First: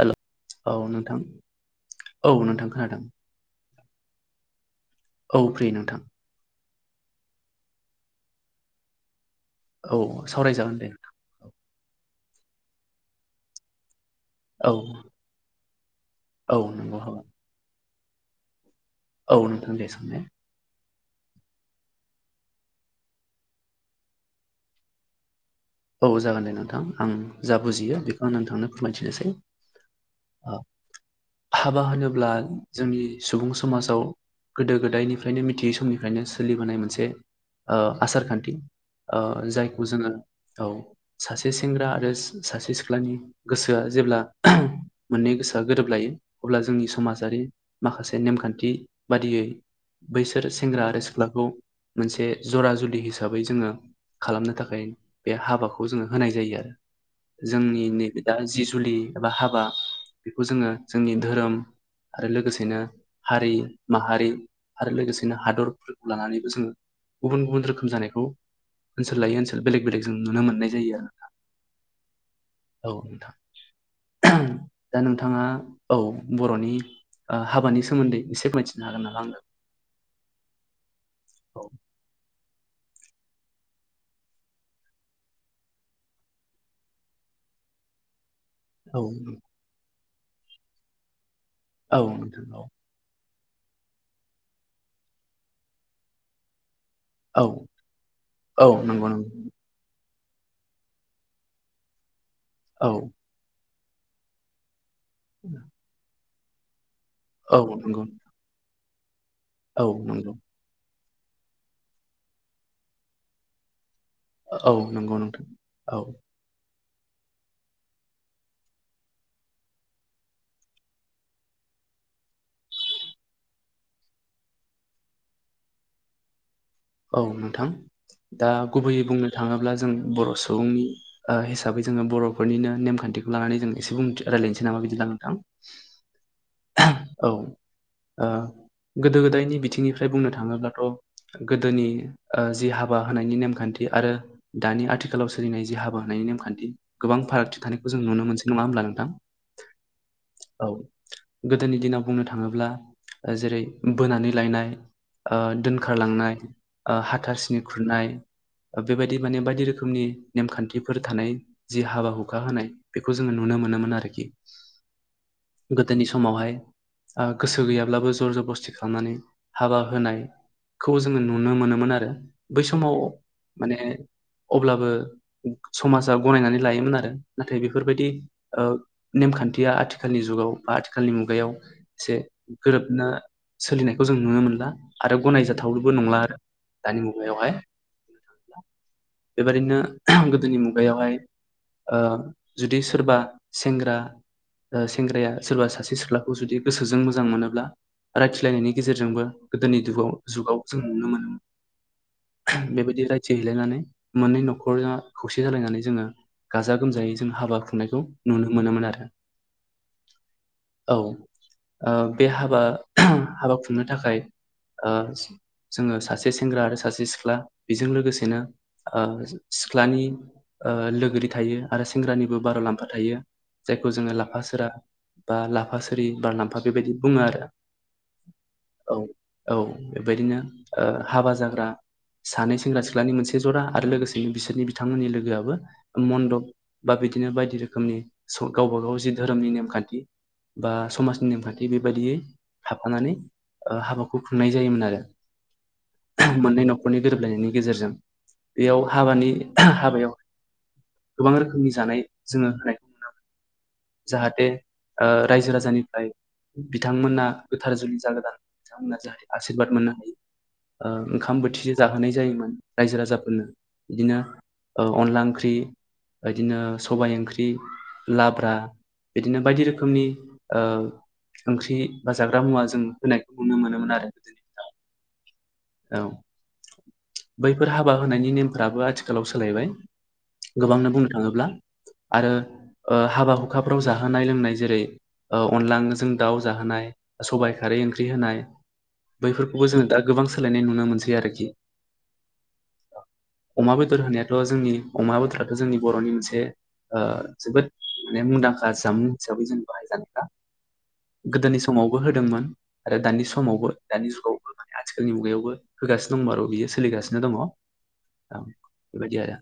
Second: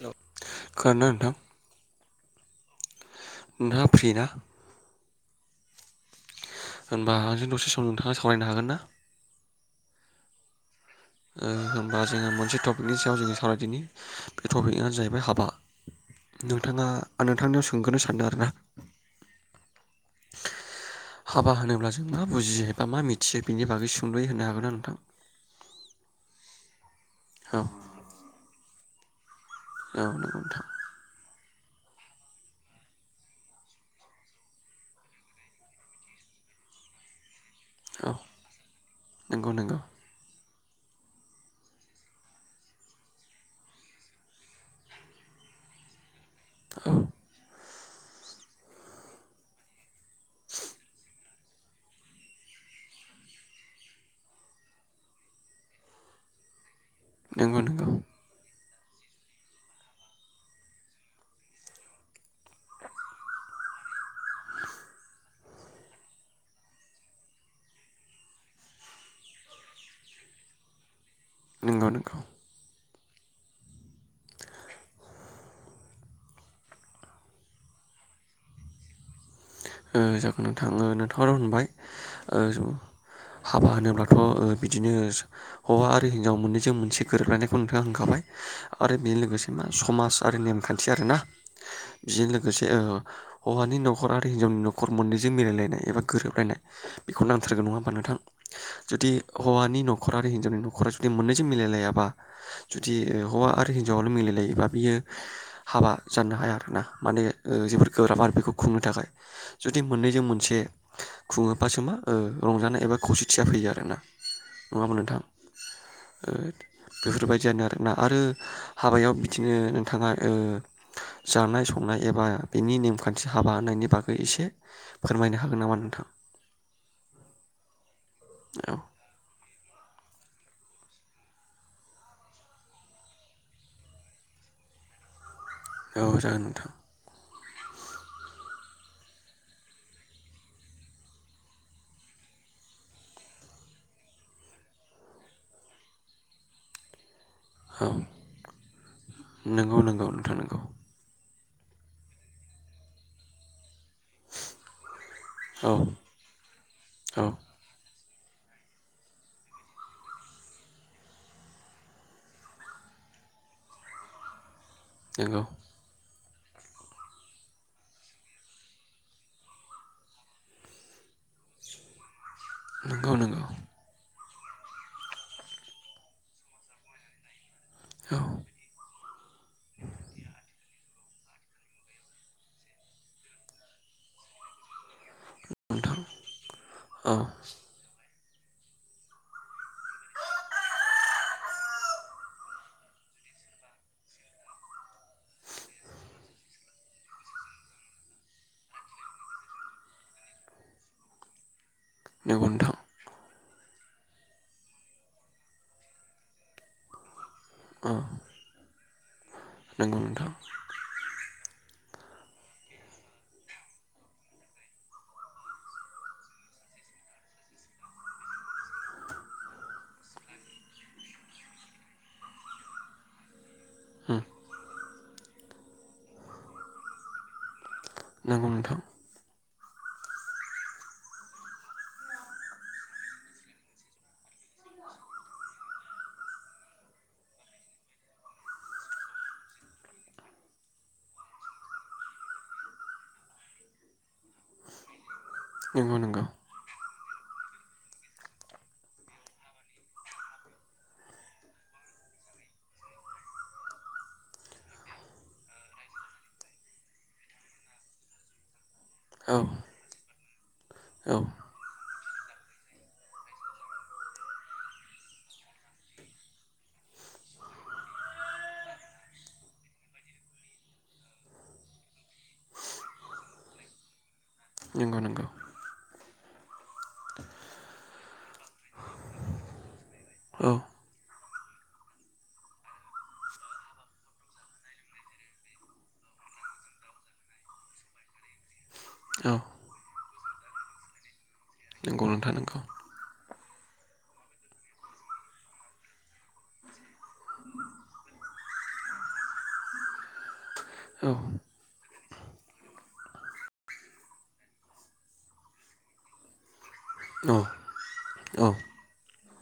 हेल औ नोंथां औ नोंथां। नोंथाङा फ्रि ना औ फ्रि नोंथां। होनबा आंजों दसे सम नोंथाङा सावरायनो हागोन ना? औ सावरायजागोन दे। ओ होनोमबा जोङो मोनसे टपिकनि सायाव जोङो सावरायदिनि बे औ टपिकआनो जाहैबाय हाबा। औ नोंथाङा नंगौ हाबा नोंथांनियाव सोंग्रोनो सानदों आरो ना। औ नोंथां दे सों ने। हाबा होनोब्ला जों मा बुजियो एबा मा मिथियो बेनि बागै सुंदयै होनो हागोन ना नोंथां। [inaudible] औ जागोन दे नोंथां आं जा औ बुजियो बेखौ आं नोंथांनो फोरमायथिनोसै। औ ओ नोंथां। हाबा होनोब्ला जोंनि सुबुं समाजाव गोदो गोदायनिफ्रायनो मिथियै समनिफ्रायनो सोलिबोनाय मोनसे ओ‌ औ आसारखान्थि ओ नंगौ नंगौ जायखौ जोङो औ सासे सेंग्रा आरो सासे सिख्लानि गोसोआ जेब्ला मोननै गोसोआ गोरोब लायो अब्ला जोंनि औ समाजारि माखासे नेमखान्थि बादियै बैसोर सेंग्रा आर सिख्ला खौ मोनसे जरा जुलि हिसाबै जोङो खालामनो थाखाय बे हाबाखौ जोङो होनाय जायो आरो नंगौ नंगौ जोंनि नैबे दा जि जुलि एबा हाबा बेखौ जोङो जोंनि धोरोम आरो लोगोसेनो हारि माहारि आरो लोगोसे बिदिनो हादरफोरखौ लानानैबो जों गुबुन गुबुन रोखोम जानायखौ ओनसोल लायो ओनसोल बेलेग बेलेग जों नुनो मोननाय जायो आरो नंगौ नोंगौ। औ नोंथां। दा नोंथाङा औ बरनि हाबानि सोमोन्दै एसे मिथिनो हागोन नामा आंनो ओ-जागोन नोंथा नोंथाङा र औ होनबाय हाबा होनोब्लाथ बिदिनो हौवा आरो हिनजाव मोननैजों मोनसे गोरोबलायनायखौ नोंथाङा होनखाबाय। आरो औ बेजों लोगोसे मा समाज आरो नेमखान्थि आरोना। औ बेजों नोंथां लोगोसे हौवानि नखरा हिनजावनि नखर मोननैजों मिायलायनाय एबा गोरोबलायनाय। बेखौ औ नांथारगोन नङा होमबा नोंथां औ नंगौ जुदि नंगौ हौवानि नख नखर आरो हिनजावनि नखरा जुदि मोननैसो मिलायलायाबा औ जुदि हौवा आरो हिनजावल मिलायलायोबा बियो हाबा जानो हाया आरो ना माने औ जोबोर नंगौ गोब्राब आरो बेखौ खुंनो थाखाय जुदि औ मोननैजों नंगौ मोनसे खुङोबासो मा रंजानाय एबा खौसेथिया फैयो आरोना औ नङाहोनब्ला नंगौ नोंथां। औ बेफोरबायदियानो आरोना आरो हाबायाव बिदिनो नोंथाङा ओ जानाय संनाय एबा बेनि नेमखान्थि हाबा होननायनि बागै बे एसे फोरमायनो हागोन नामा नोंथां। औ नोंथां दा औ गुबैयै बुंनो थाङोब्ला जों बर सुबुंनि ओ हिसाबै जोङो बरफोरनिनो नेमखान्थिखौ लानानै जों एसे बुं रायज्लायनोसै नामा बिदि नोंथां। औ जागोन नोंथां। औ ओ गोदो गोदायनि बिथिंनिफ्राय बुंनो थाङोब्लाथ गोदोनि ओ जि हाबा होनायनि नेमखान्थि आरो दानि आथिखालाव सोलिनाय जि हाबा होनायनि नेम खान्थि गोबां फारागथि औ थानायखौ जों नुनो मोनसै नङा होमब्ला नोंथां नंगौ नंगौ नोंथां नंगौ औ। गोदोनि दिनाव बुंनो थाङोब्ला जेरै बोनानै लायनाय ओ औ दोनखारलांनाय ओ औ हाथासुनि खुरनाय बेबायदि माने बायदि रोखोमनि नेमखान्थिफोर थानाय जि हाबा हुखा होनाय बेखौ जों नुनो मोनोमोन आरोखि नोंगौ। गोदोनि समावहाय ओ गोसो गैयाब्लाबो जरजबस्थि खालामनानै हाबा होनाय खौ जों- जोङो नुनो मोनोमोन आरो बै समाव नंगौ नंगौ माने अब्लाबो समाजा गनायनानै लायोमोन आरो नाथाय बेफोरबायदि औ ओ नेमखान्थिया आथिखालनि जुगाव खालनि मुगायाव एसे गोरोबना सोलिनायखौ जों नुनो मोनला आरो गनाय जा नोंथां [unintelligible] नंला आरो दानि औ मुगायावहाय। [inaudible] बेबायादिनो गोदोनि मुगायावहाय ओ जुदि सोरबा सेंग्रा। सेंग्राया सोरबा सासे सिख्लाखौ जुदि गोसोजों मोजां मोनोब्ला। रायथिलायनायनि गेजेरजोंबो गोदोनि दुगाव जुगाव जों नुनो मोनोमोन नंगौ नोंथां औ नंगौ नोंथां बेबायदि राय थि हैेलायनानै मोननै नखरा खौसे जालायनानै जोङो गाजा गोमजायै जों हाबा खुंनायखौ नुनो मोनोमोन आरो। नोंगौ नोंथां ओ-बे हाबा हाबा खुंनो थाखाय। ओ-जोङो सासे सेंग्रा आरो सासे सिख्ला बेजों लोगोसेनो ओ सिख्ला नि लोगोरि थायो आरो सेंग्रानिबो बारलाम्फा थायो। जायखौ जोङो उम लाफा सोरा बा लाफा सोरि बारलामफा बेबायदि बुङो आरो। नंगौ नोंथां। औ औ बेबायदिनो ओ हाबा जाग्रा। सानै सेंग्रा सिख्लानि मोनसे जरा आरो लोगोसेनो बिसोरनि बिथांमोननि लोगोआबो मन्दप बा बिदिनो बायदि रोखोमनि स' गावबा गाव जि धोरोमनि नेमखान्थि बा समाजनि नेमखान्थि बेबायदियै थाफानानै ओ हाबाखौ खुंनाय जायोमोन आरो। नोंंगौ नोंगौ मोननै न'खरनि गोरोबलायनायनि गेजेरजों बेयाव हाबानि हाबायाव गोबां रोखोमनि जानाय जोङो होनायखौ नुनो मोनो जाहाथे ओ रायजो राजानिफ्राय बिथांमोना गोथार जुलि जागोदान बिथांमोना जाय औ आशिरबाद मोननो हायो औ ओंखाम बोथिसे जाहोनाय जायोमोन रायजो राजाफोरनो बिदिनो ओ अनला ओंख्रि बायदिनो सबाय ओंख्रि लाब्रा बिदिनो बायदि रोखोमनि ओ ओंख्रि बा जाग्रा मुवा जों होनाय नुनो मोनोमोन आरो नंगौ नंगौ औ बैफोर हाबा होनायनि नेमफ्राबो आथिखालाव सोलायबाय औ गोबांनो बुंनो थाङोब्ला आरो ओ हाबा हुखाफ्राव जाहोनाय लोंनाय जेरै- औ अनलाजों दाउ जाहोनाय सबाइ खारै ओंख्रि होनाय औ बैफोरखौबो जोङो दा गोबां सोलायनाय नुनो मोनसै आरोखि नंगौ नोंथां नंगौ अमा बेदर होनायाथ' जोंनि अमा बेदराथ' जोंनि बर'नि मोनसे ओ जोबोद माने मुंदांखा जामुं हिसाबै जों बाहाय जानाया औ गोदोनि समावबो होदोंमोन आरो दानि समावबो दानि जुगावबो माने आथिखाल जोंनि मुगायावबो होगासिनो दं बियो सोलिगासिनो दङ औ औ बेबायदि आरो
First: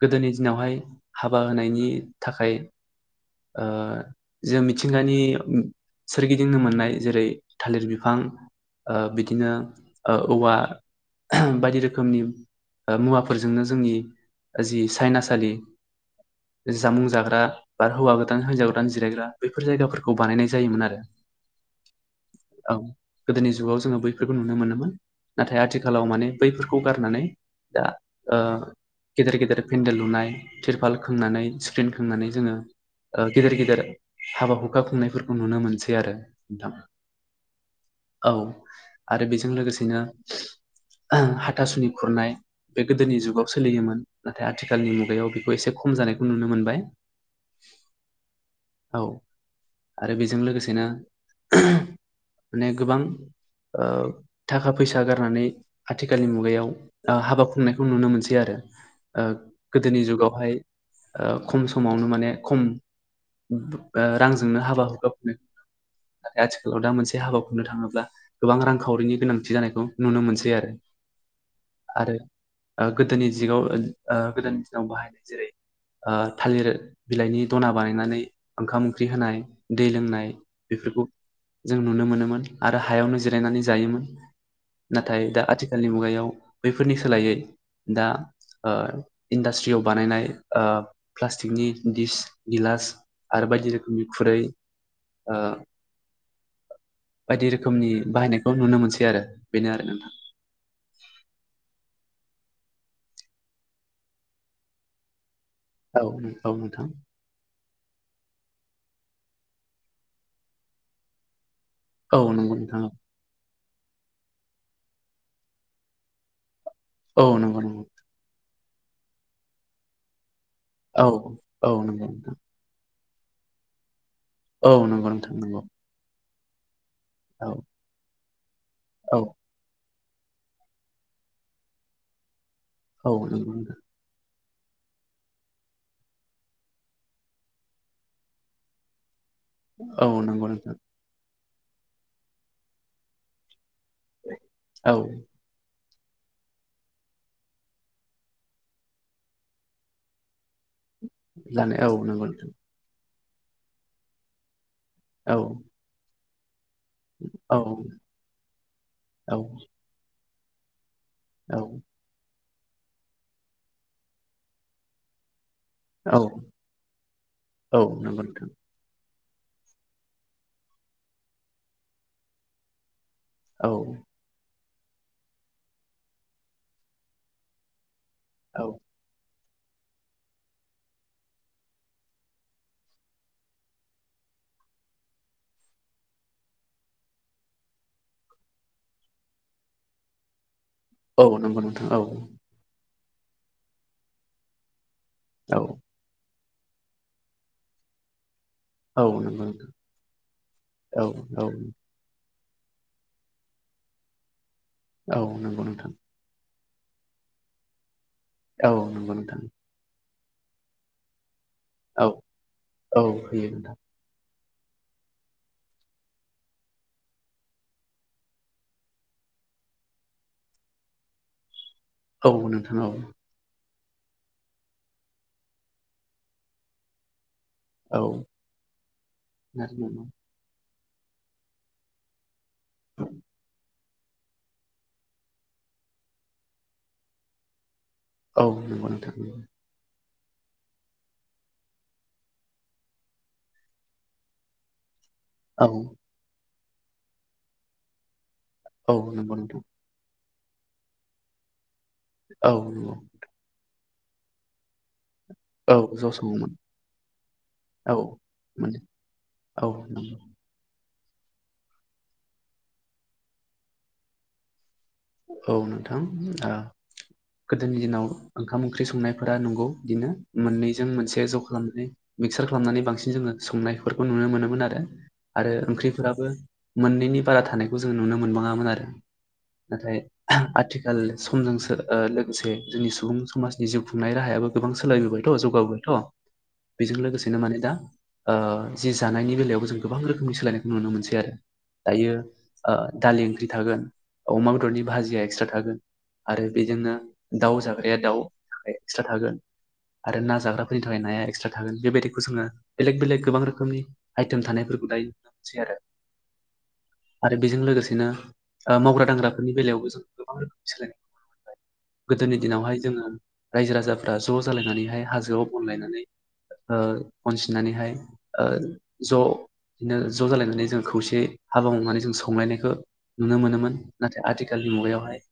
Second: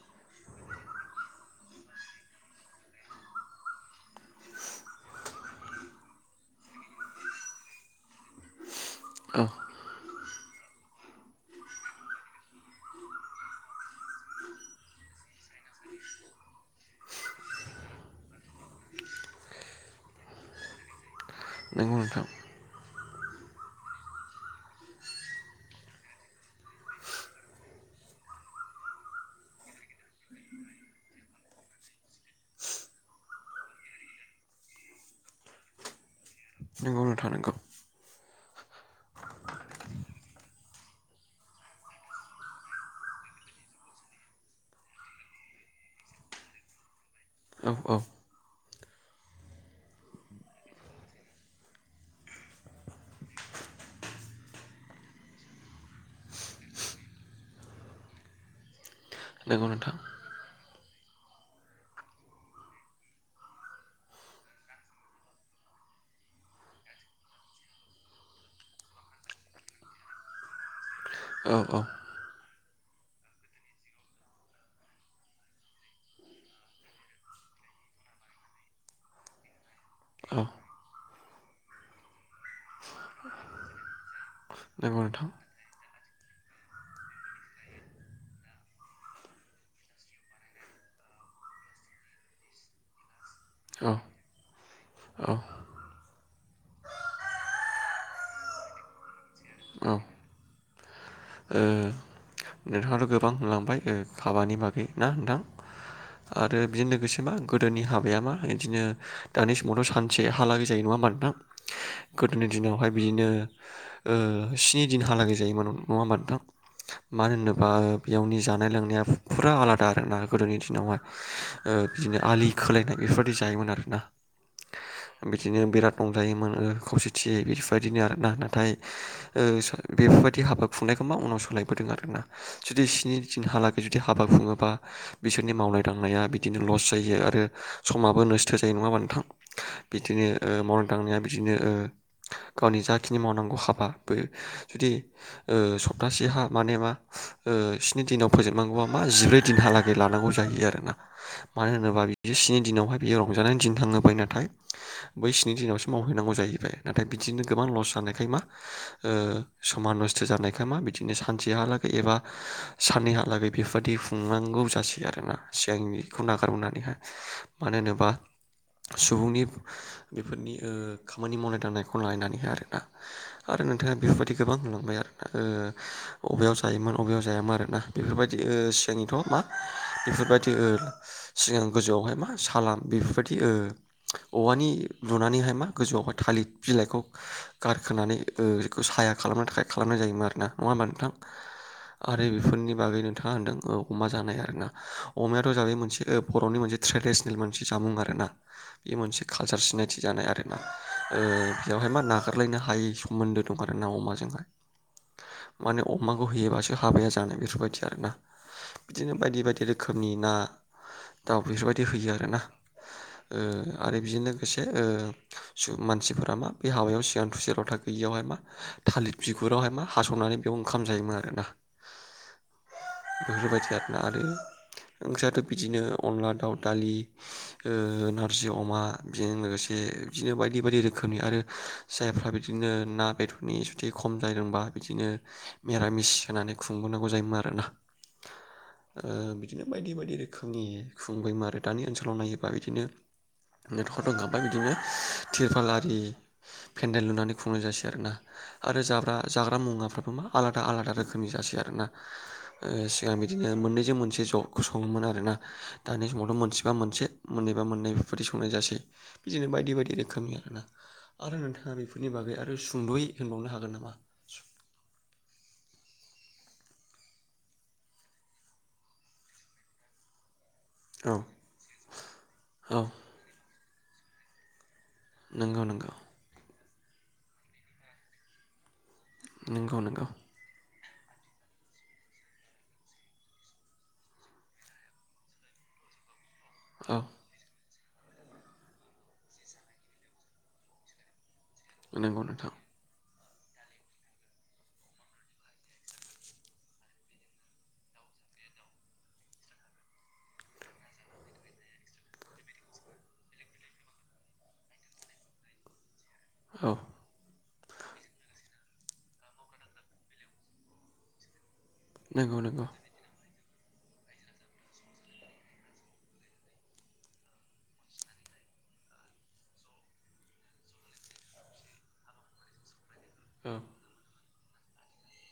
गोदोनि दिनावहाय हाबा होनायनि थाखाय ओ जों मिथिंगानि सोरगिदिंनो मोननाय जेरै- थालिर बिफां ओ औ बिदिनो ओ औवा बायदि रोखोमनि ओ मुवाफोरजोंनो जोंनि जि सायनासालि जामुं जाग्रा बा हौवा गोदान हिन्जाव गोदान जिरायग्रा बेैफोर जायगाफोरखौ बानायनाय जायोमोन आरो। नों औ गोदोनि जुगाव जोङो बैफोरखौ नुनो मोनोमोन नाथाय आथिखालाव माने बैफोरखौ गारनानै दा ओ गेदेर गेदेर पेन्देल लुनाय तिरपाल खोंनानै स्प्रिन्ट खोंनानै जोङो ओ गेदेर गेदेर हाबा हुखा खुंनायफोरखौ नुनो मोनसै आरो नोंगौ नोंथां नोंगौ औ आरो बेजों लोगोसेनो हाथासुनि खुरनाय बे गोदोनि जुगाव सोलियोमोन नाथाय आथिखालनि मुगायाव बेखौ एसे खम जानायखौ नुनो मोनबाय औ औ औ आरो बेजों लोगोसेनो माने गोबां ओ थाखा फैसा गारनानै आथिखालनि मुगायाव ओ हाबा खुंनायखौ नुनो मोनसै आरो। ओ नंगौ नोंथां गोदोनि जुगावहाय ओ खम समावनो माने खम ओ रांजोंनो हाबा [unintelligible] नाथाय आथिखालाव दा मोनसे हाबा खुंनो थाङोब्ला गोबां रांखावरिनि गोनां थि जानायखौ नुनो मोनसै आरो। औ औ आरो ओ गोदोनि दिगाव ओ गोदोनि दिनाव बाहायनाय जेरै ओ थालिर बिलाइनि दना बानायनानै ओंखाम ओंख्रि होनाय दै लोंनाय औ बे फोरखौ जों नुनो मोनोमोन आरो हायावनो जिरायनानै जायोमोन। नंगौ नाथाय नोंथां दा आथिखालनि मुगायाव बैफोरनि सोलायै दा ओ इन्डास्ट्रियाव बानायनाय ओ प्लास्टिक नि दिस गिलास आरो बायदि औ रोखोमनि खुरै औ ओ बायदि रोखोमनि बाहायनायखौ नुनो मोनसै आरो बेनो नोंथां। ओ नोंथाङाथ' गोबां होनलांबाय ओ हाबानि बागै ना नोंथां। आरो बिजों लोगोसे मा गोदोनि हाबाया मा इदिनो दानि समावथ' सानसे हालागै जायो नङा होमबा नोंथां। औ गोदोनि नोंथां दिनावहाय बिदिनो ओ स्नि दिनहालागै जायोमोन [unintelligible] नङा होनबा नोंथां औ मानो नंगौ होनोबा नोंथां बेयावनि जानाय लोंनाया फुरा आलादा आरो ना। गोदोनि दिनावहाय औ औ ओ नंगौ बिदिनो नंगौ आलि खोलायनाय बेफोरबायदि जायोमोन आरोना। औ नंगौ नोंथां नंगौ। [unintelligible] मोनो खौसेथि औ बेफोरबायदिनो आरोना नाथाय औ ओ बेफोरबायदि हाबा खुंनायखौ मा उनाव सोलायबोदों आरोना जुदि औ स्नि नंगौ नोंथां दिनहालागै जुदि हाबा खुङो बा बिसोरनि मावनाय दांनाया बिदिनो लस जायो आरो समाबो नस्थ' जायो नङा होमबा नोंथां। औ बिदिनो नंगौ ओ नोंथां मावनाय दांनाया बिदिनो ओ गावनि जाथिनि मावनांगौ हाबा बो जुदि औ ओ सप्तासे हा माने मा ओ स्नि दिनाव फोजोबनांगौबा मा जिब्रै दिनहालागै लानांगौ जायो आरोना। मानो लानो औ होनोबा नंगौ बिदि नोंथां स्नि दिनावहाय बियो रंजानायनि दिन थाङोबाय नाथाय बै औ स्नि दिनावसो मावहैनांगौ जाहैबाय। नाथाय बिदिनो औ गोबां लस जानायखाय मा ओ औ समान नस्थ' जानायखाय मा बि दिनो औ सानसेहालागै एबा साननैहालागै बेफोरबादि खुंनांगौ जासै आरोना। सिगां औ इखौ नागारबोनानैहाय मानो औ होनोबा नंगौ नोंथां सुबुंनि बेफोरनि ओ खामानि मावनाय दांनायखौ लायनानैहाय आरोना। आरो औ नोंथाङा बेफोरबादि गोबां नुबाय आरो अबेयाव जायोमोन अबेयाव जायामोन आरोना बेफोरबायदि ओ औ सिगांनिथ' मा बेफोरबादि ओ सिगां गोजौआवहाय मा सालान बेफोरबादि ओ औवानि लुनानैहाय मा गोजौआवहाय थालिर बिलाइखौ गारखोनानै ओ इखौ साया खालामनो थाखाय खालामनाय जायोमोन आरो ना नङा होमबा नोंथां औ नंगौ नोंथां औ आरो बेफोरनि बागैनो था होनदों औ अमा जानाय आरोना अमायाथ' औ जानाय मोनसे ओ बर'नि मोनसे ट्रेडिसनेल मोनसे जामुं आरोना। इ औ मोनसे नंगौ कालचार नोंथां सिनायथि जानाय आरोना औ ओ औ बेयावहाय मा नागार [unintelligible] खारलायनो हायै सोमोन्दो दं आरो ना अमाजोंहाय औ नंगौ माने नोंथां अमाखौ होयोबासो हाबाया जानाय बेफोरबायदि आरोना औ नंगौ बिदिनो नोंथां बायदि- बायदि रोखोमनि ना दाउ बेफोरबायदि औ होयो आरोना औ ओ होयो नोंथां आरो बिदिनो से ओ मानसिफोरा मा बे हावायाव सिगां थुसे लथा गैयियावहाय मा थालिर बिगुरावहाय मा हास'नानै बेयाव ओंखाम जायोमोन आरोना। औ नोंथां औ। बेफोरबायदि आरो ओंख्रियाथ' बिदिनो अनला दाउ दालि। ओ औ नारजि अमा बेजों लोगोसे नारजि अमा बिदिनो बायदि बायदि रो रोखोमनि आरो जायफ्रा बिदिनो ना बेदरनि बिदि खम ज जादोंबा बिदिनो मिरामिस होनानै खुंबोनांगौ जायोमोन आरोना। औ नोंगौ नोंथां। जोंनि खुंगैमोन आरो दानि ओनसोलाव नायोबा बिदिनो नेथकराथ' गाबबाय बिदिनो। तिरफाल औ आरि फेन्देल लुनानै खुंनाय जासै आरोना। आरो औ जाग्रा नंगौ जाग्रा नोंथां मुवाफ्राबो मा आलादा आलादा रोखोमनि जासै आरोना। औ ओ नंगौ सिगां बिदिनो मोननैजों मोनसे ज' सङोमोन आरोना। औ दानि ज' समावथ' सङोमोन मोनसेबा मोनसे मोननैबा मोननै औ बेफोरबायदि संनाय मोन जासै बिदिनो औ बायदि बायदि नंगौ रोखोमनि होना आरो नोंथाङा बेफोरनि बागै आरो सुंद'यै होनबावनो हागोन नामा औ नोंथां आ गोदोनि दिनाव ओंखाम ओंख्रि संनायफोरा नंगौ बिदिनो। मोननैजों औ मोनसे ज' खालामनानै मिक्सार औ खालामनानै बांसिन जोङो संनायफोरखौ नुनो मोनोमोन आरो। आरो नंगौ नंगौ ओंख्रिफोराबो मोननैनि बारा थानायखौ जों नुनो मोनबाङामोन आरो। नंगौ नाथाय नंगौ आथि खाल समजोंसो सोल लोगोसे जोंनि सुबुं समाजनि जिउ खुंनाय राहायाबो गोबां सोलायबोबायथ' जौगाबोबायथ'। औ बेजों लोगोसेनो माने दा ओ जि जानायनि बेलायावबो जों गोबां रोखोमनि सोलायनायखौ नुनो मोनसै आरो। दायो नंगौ नोंथां ओ दालि ओंख्रि थागोन अमा बेदरनि भाजिया एक्सट्रा थागोन। आरो बेजोंनो दाउ जाग्राया दाउ एक्सट्रा थागोन। आरो ना जाग्राफोरनि थाखाय नाया एक्सट्रा थागोन बेबायदिखौ जोङो बेलेक बेलेग गोबां रोखोमनि आइटेम थानायफोरखौ दायो नुनो मोनसै आरो। औ। दा बेजों लोगोसेनोओ मावग्रा दांग्राफोरनि बेलायावबो जों गोबां रोखोमनि सोलायनाय नुनो मोनबाय गोदोनि नंगौ नंगौ दिनावहाय जोङो रायजो राजाफ्रा ज' जालायनानैहाय हाजोआव बनलायनानै ओ बन सिननानैहाय ज' बिदिनो ज' जालायनानै जों खौसे हाबा मावनानै जों संलायनायखौ नुनो औ मोनोमोन नाथाय आथिखालनि मुगायावहाय